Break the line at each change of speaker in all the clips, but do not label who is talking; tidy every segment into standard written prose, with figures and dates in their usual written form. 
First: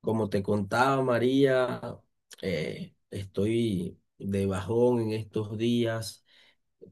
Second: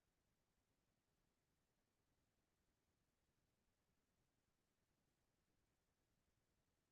Como te contaba María, estoy de bajón en estos días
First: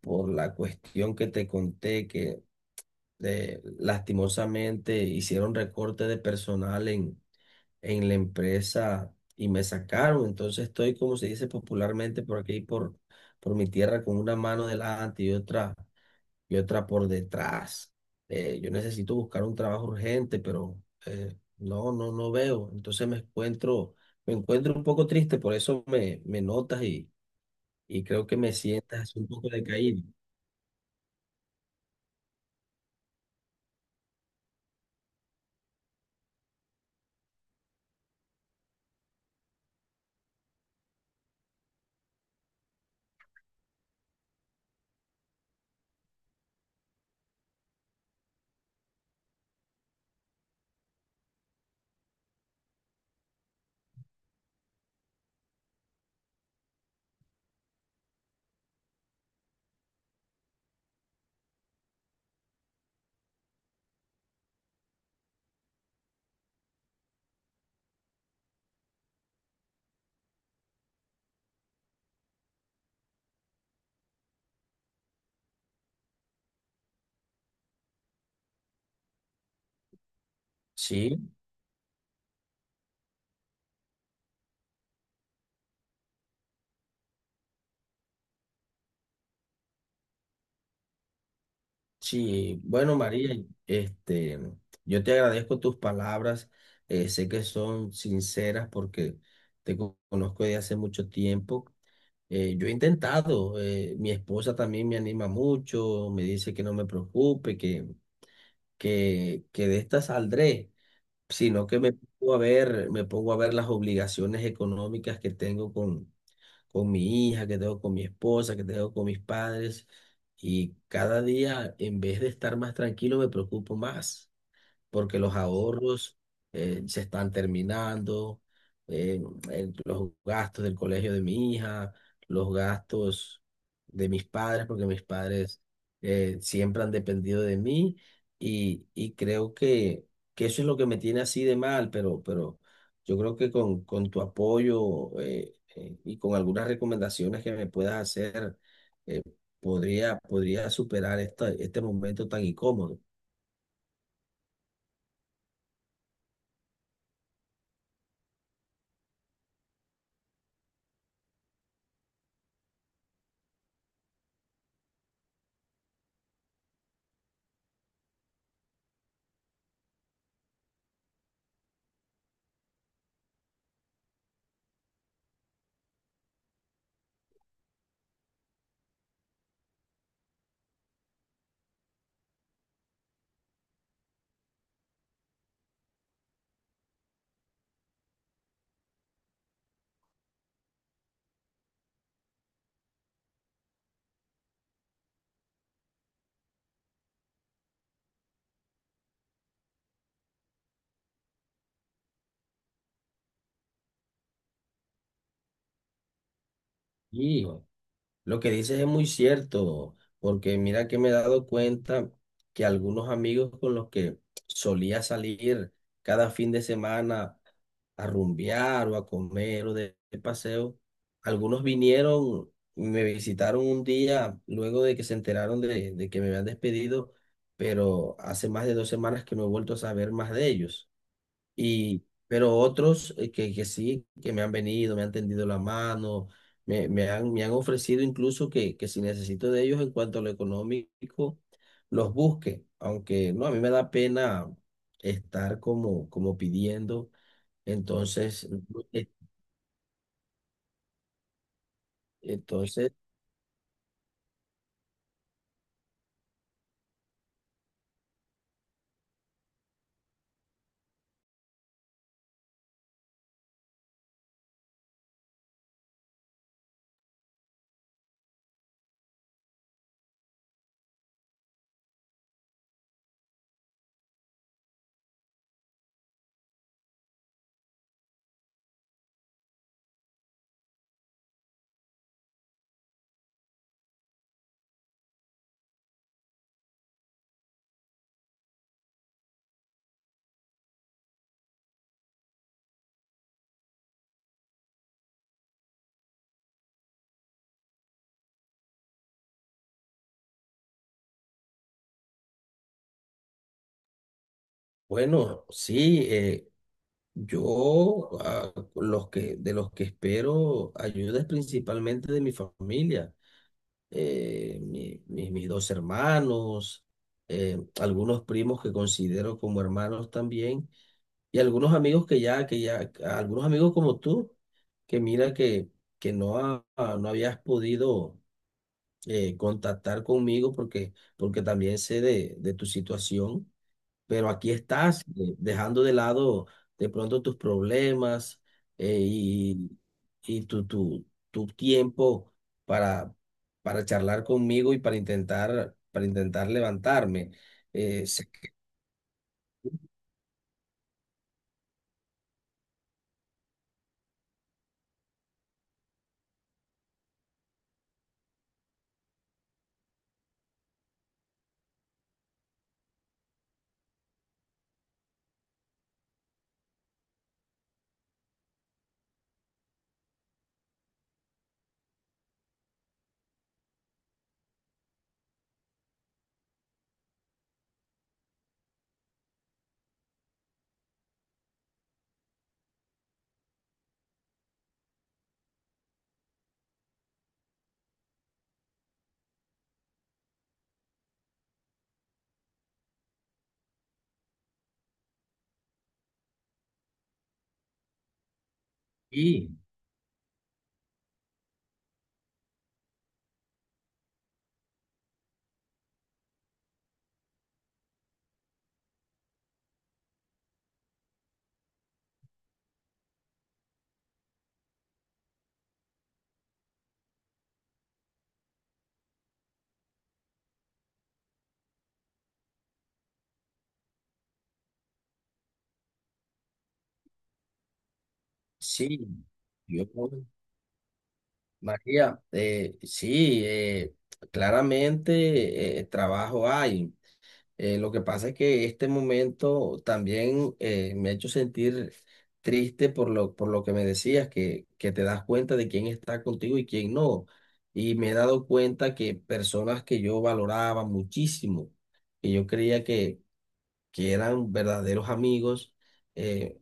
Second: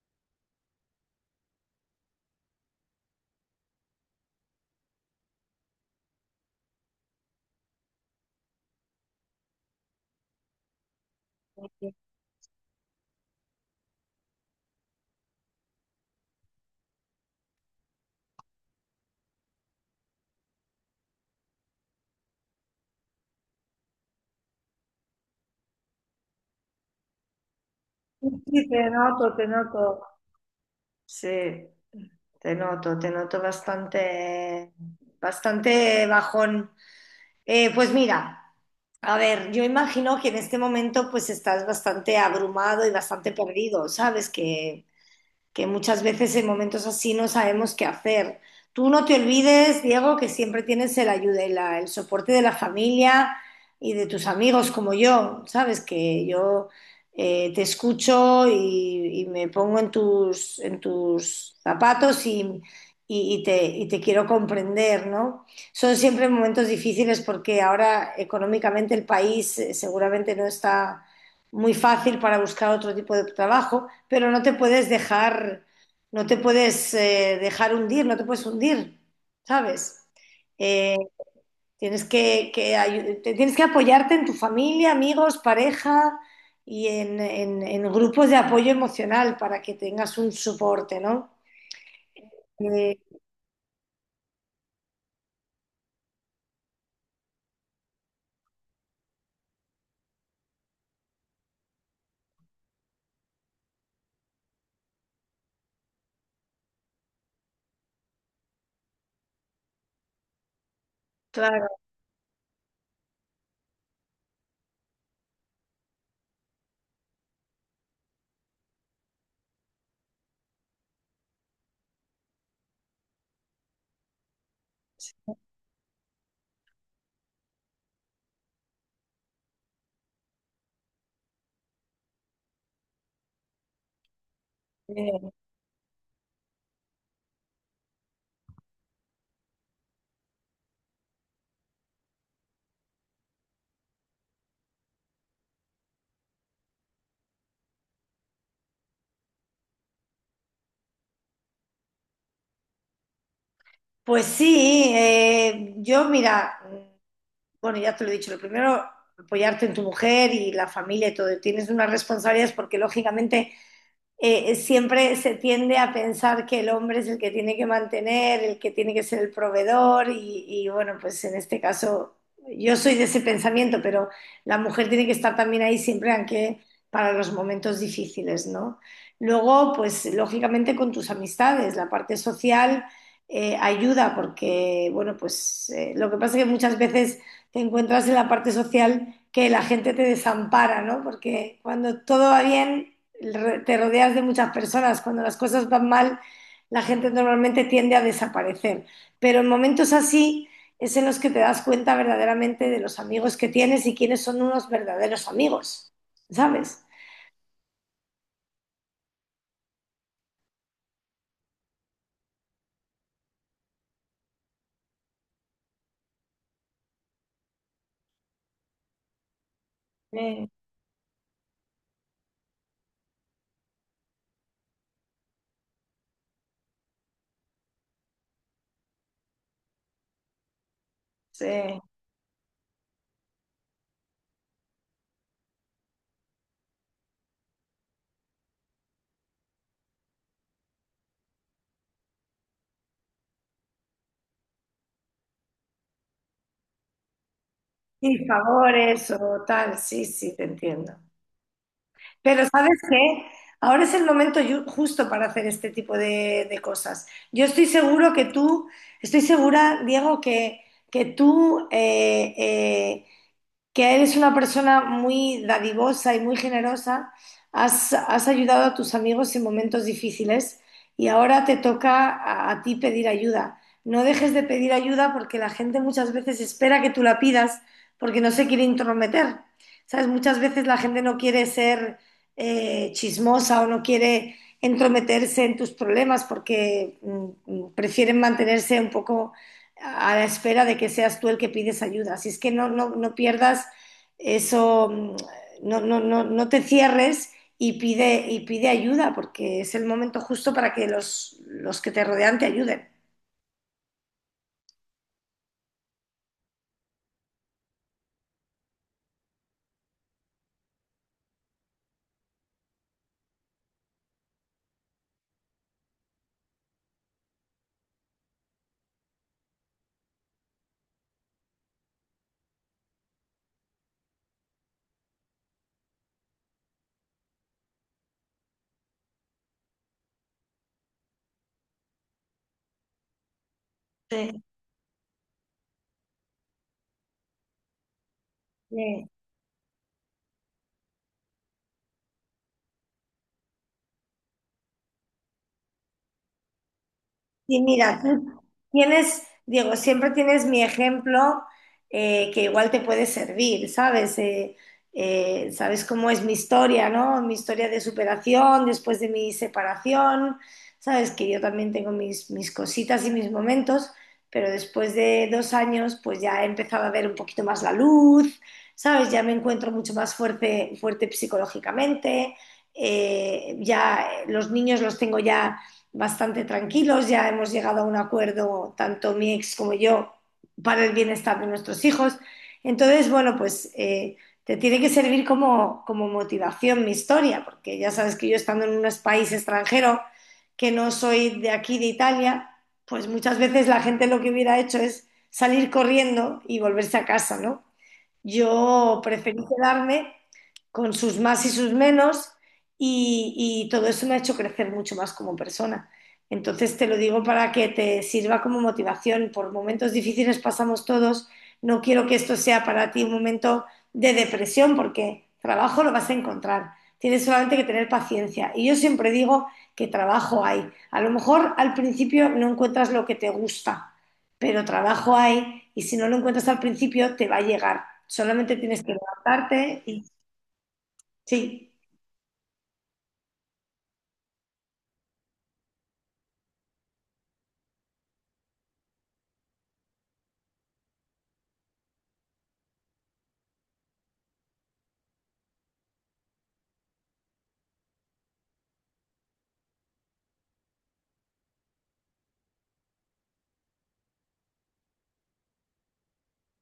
por la cuestión que te conté que lastimosamente hicieron recorte de personal en la empresa y me sacaron. Entonces estoy, como se dice popularmente por aquí, por mi tierra, con una mano delante y otra por detrás. Yo necesito buscar un trabajo urgente, pero no, no veo. Me encuentro un poco triste, por eso me notas y creo que me
Sí, te
sientas así un
noto, te
poco
noto.
decaído.
Sí, te noto bastante, bastante bajón. Pues mira, a ver, yo imagino que en este momento pues estás bastante abrumado y bastante perdido, ¿sabes? Que muchas veces en momentos así no sabemos qué hacer. Tú no te olvides, Diego, que siempre tienes el soporte de la familia y de tus amigos como yo, ¿sabes? Que yo te escucho y, me pongo en tus zapatos y, y te quiero comprender, ¿no? Son siempre momentos difíciles porque ahora económicamente el país seguramente no está muy fácil para buscar otro tipo de trabajo, pero no te puedes dejar, no te puedes dejar hundir, no te puedes hundir, ¿sabes? Eh,
Sí,
tienes que apoyarte en tu familia, amigos, pareja y en grupos de apoyo emocional para que tengas un soporte, ¿no?
sí. Bueno,
Eh,
María, este, yo te agradezco tus palabras. Sé que son sinceras porque conozco de hace mucho tiempo. Yo he intentado, mi esposa también me anima mucho, me dice que no me preocupe, que de esta saldré, sino
claro.
que me pongo a ver las obligaciones económicas que tengo con mi hija, que tengo con mi esposa, que tengo con mis padres, y cada día, en vez de estar más tranquilo, me preocupo más porque los ahorros se están terminando, eh, los gastos del colegio de mi hija, los gastos de mis padres, porque mis
eh,
padres siempre han dependido de mí y creo que eso es lo que me tiene así de mal, pero yo creo que con tu apoyo y con algunas recomendaciones que me puedas hacer, eh, podría superar este momento tan incómodo.
pues sí, yo mira. Bueno, ya te lo he dicho, lo primero, apoyarte en tu mujer y la familia y todo. Tienes unas responsabilidades porque lógicamente siempre se tiende a pensar que el hombre es el que tiene que mantener, el que tiene que ser el proveedor y bueno, pues en este caso yo soy de ese pensamiento, pero la mujer tiene que estar también ahí siempre, aunque para los momentos difíciles, ¿no? Luego, pues lógicamente con tus amistades, la parte social ayuda porque, bueno, pues lo que pasa es que muchas veces te encuentras en la parte social que la gente te desampara, ¿no? Porque cuando todo va bien te rodeas de muchas personas. Cuando las cosas van mal, la gente normalmente tiende a desaparecer. Pero en momentos así es en los que te das cuenta verdaderamente de los amigos que tienes y quiénes son unos verdaderos amigos, ¿sabes?
Sí, lo que dices es muy cierto, porque mira que me he dado cuenta que algunos amigos con los que solía salir cada fin de semana a rumbear o a comer o de
Sí,
paseo, algunos vinieron, me visitaron un día luego de que se enteraron de que me habían despedido, pero hace más de dos semanas que no he vuelto a saber más de ellos.
sí.
Y, pero otros que sí, que me han venido, me han tendido la mano, me han ofrecido incluso que si necesito de ellos en cuanto a lo económico, los busque. Aunque no, a mí me da pena estar como, como pidiendo.
Sí,
Entonces, eh,
favores o tal, sí, sí, te entiendo. Pero ¿sabes
entonces,
qué? Ahora es el momento justo para hacer este tipo de cosas. Yo estoy seguro que tú, Estoy segura, Diego, que tú que eres una persona muy dadivosa y muy generosa, has ayudado a tus amigos en momentos difíciles y ahora te toca a ti pedir ayuda. No dejes de pedir ayuda porque la gente muchas veces espera que tú la pidas porque no se quiere intrometer. ¿Sabes? Muchas veces la gente no quiere ser chismosa o no quiere entrometerse en tus problemas porque prefieren mantenerse un poco a la espera de que seas tú el que pides ayuda. Así es que no pierdas eso, no te cierres y pide ayuda, porque es el momento justo para que los que te rodean te ayuden.
bueno, sí, yo de los que espero ayuda es principalmente de mi familia, mis dos hermanos, algunos primos que considero como hermanos también, y algunos amigos algunos amigos como tú, que mira que no, no habías podido contactar conmigo porque, porque también sé de tu situación, pero
Sí,
aquí estás dejando de lado de pronto tus problemas
sí.
y, tu tiempo para, para charlar conmigo y para intentar levantarme.
Y mira,
Sé
tú
que
tienes, Diego, siempre tienes mi ejemplo que igual te puede servir, ¿sabes? Sabes cómo es mi historia, ¿no? Mi historia de superación después de mi separación, ¿sabes? Que yo también tengo mis cositas y mis momentos, pero después de dos años pues ya he empezado a ver un poquito más la luz, ¿sabes? Ya me encuentro mucho más fuerte, fuerte psicológicamente, ya los niños los tengo ya bastante tranquilos, ya hemos llegado a un acuerdo, tanto mi ex como yo, para el bienestar de nuestros hijos. Entonces, bueno, pues te tiene que servir como, como motivación mi historia, porque ya sabes que yo estando en un país extranjero, que no soy de aquí, de Italia, pues muchas veces la gente lo que hubiera hecho es salir corriendo y volverse a casa, ¿no? Yo preferí
sí,
quedarme con sus más y sus menos y, y todo eso me ha hecho crecer mucho más como persona. Entonces te lo digo para que te sirva como motivación. Por momentos difíciles pasamos todos. No quiero que esto sea para ti un momento de depresión porque trabajo lo vas a encontrar. Tienes solamente que tener paciencia. Y yo siempre digo que trabajo hay. A lo mejor al principio no encuentras lo que te gusta pero trabajo hay y si no lo encuentras al principio te va a llegar. Solamente tienes que
sí,
levantarte
yo,
y sí,
María, sí, claramente trabajo hay. Lo que pasa es que este momento también me ha hecho sentir triste por por lo que me decías, que te das cuenta de quién está contigo y quién no. Y me he dado cuenta que personas que yo valoraba muchísimo, que yo creía que eran verdaderos amigos, eh,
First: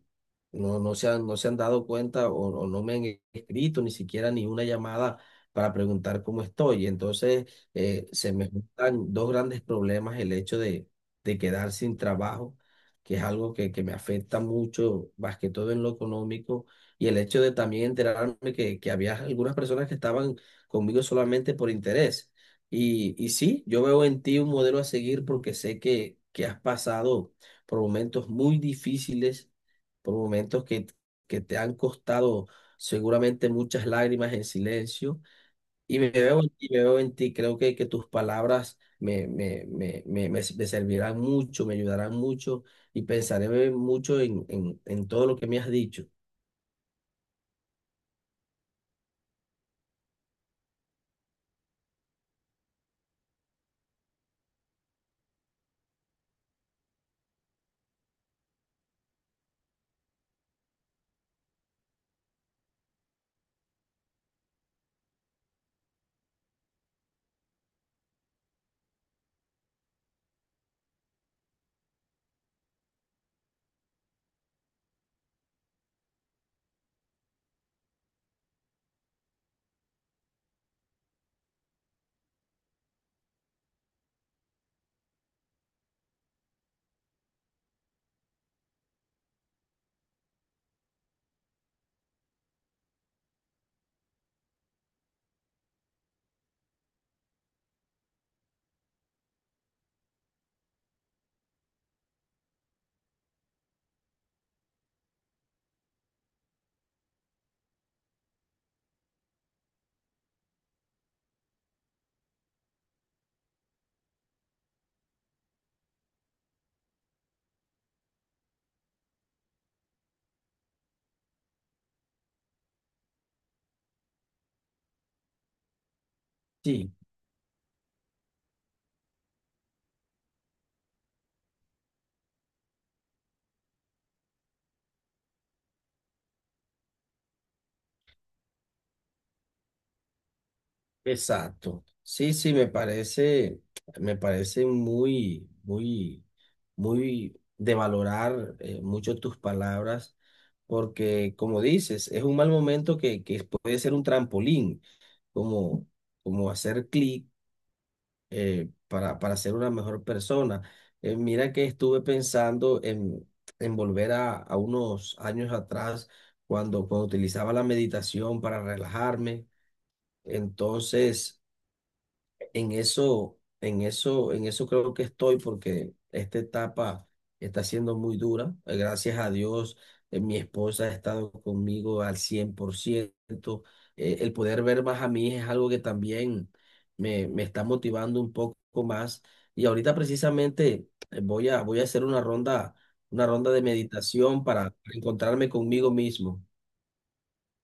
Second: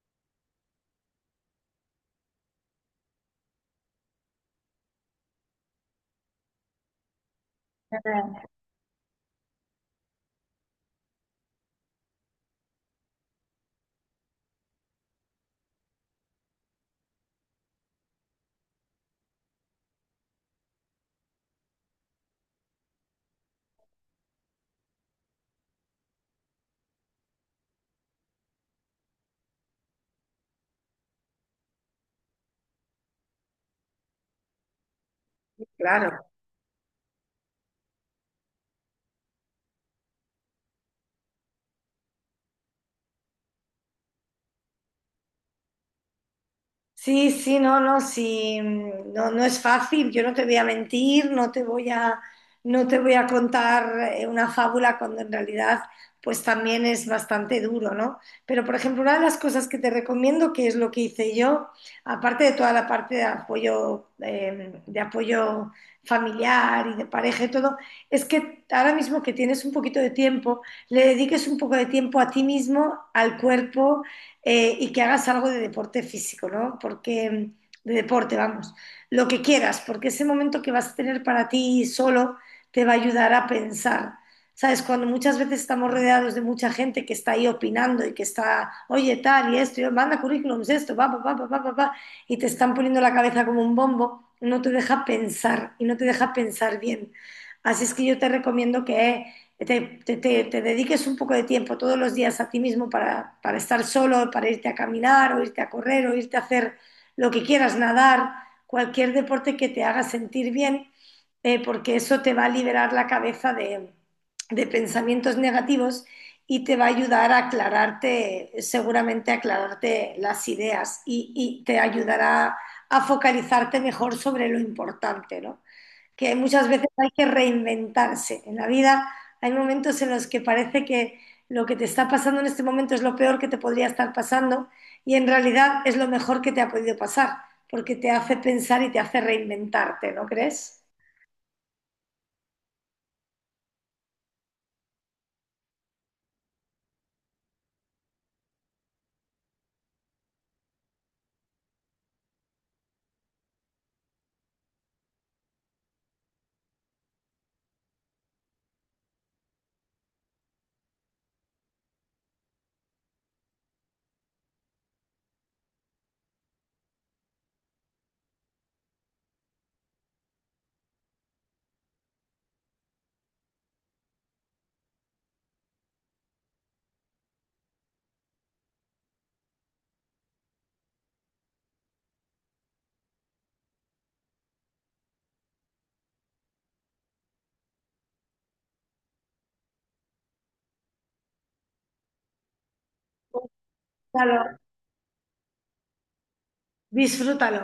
no, no se han dado cuenta o no me han e-, escrito ni siquiera ni una llamada para preguntar cómo estoy. Entonces, se me juntan dos grandes problemas, el hecho de quedar sin trabajo, que es algo que me afecta mucho, más que todo en lo económico, y el hecho de también enterarme que había algunas personas que estaban conmigo solamente por interés. Y sí, yo veo en ti un modelo a seguir porque sé que has pasado por momentos muy difíciles, por momentos que te han costado seguramente muchas lágrimas en silencio. Y me
claro.
veo en ti, me veo en ti. Creo que tus palabras me servirán mucho, me ayudarán mucho y pensaré mucho en todo lo que me has dicho.
Sí, sí, no, no, sí, no, no es fácil, yo no te voy a mentir, no te no te voy a contar una fábula cuando en realidad pues también es bastante duro, ¿no? Pero por ejemplo, una de las cosas que te recomiendo, que es lo que hice yo, aparte de toda la parte de apoyo familiar y de pareja y todo, es que ahora mismo que tienes un poquito de tiempo, le dediques un poco de tiempo a ti mismo, al cuerpo y que hagas algo de deporte físico, ¿no? Porque, de deporte, vamos, lo que quieras, porque ese momento que vas a tener para ti solo te va a ayudar a pensar. ¿Sabes? Cuando muchas veces estamos rodeados de mucha gente que está ahí opinando y que está, oye, tal y esto, y manda currículums, esto, va, y te están poniendo la cabeza como un bombo, no te deja pensar y no te deja pensar bien. Así es que yo te recomiendo que te dediques un poco de tiempo todos los días a ti mismo para estar solo, para irte a caminar o irte a correr o irte a hacer lo que quieras, nadar, cualquier deporte que te haga sentir bien, porque eso te va a liberar la cabeza de pensamientos negativos y te va a ayudar a aclararte, seguramente a aclararte las ideas y te ayudará a focalizarte mejor sobre lo importante, ¿no? Que muchas veces
Sí.
hay que reinventarse. En la vida hay momentos en los que parece que lo que te está pasando en este momento es lo peor que te podría estar pasando y en realidad es lo mejor que te ha podido pasar, porque te hace pensar y te hace reinventarte, ¿no crees?
Exacto. Sí, sí, me parece muy, muy, muy de valorar mucho tus palabras, porque como dices, es un mal momento que puede ser un trampolín, como, como hacer clic para ser una mejor persona. Mira que estuve pensando en volver a unos años atrás, cuando, cuando utilizaba la meditación para relajarme. Entonces en eso creo que estoy porque esta etapa está siendo muy dura. Gracias a Dios, mi esposa ha estado conmigo al 100%. El poder ver más a mi hija es algo que también me está motivando un poco más. Y ahorita precisamente voy a hacer una ronda de meditación
Claro,
para encontrarme conmigo mismo.
disfrútalo.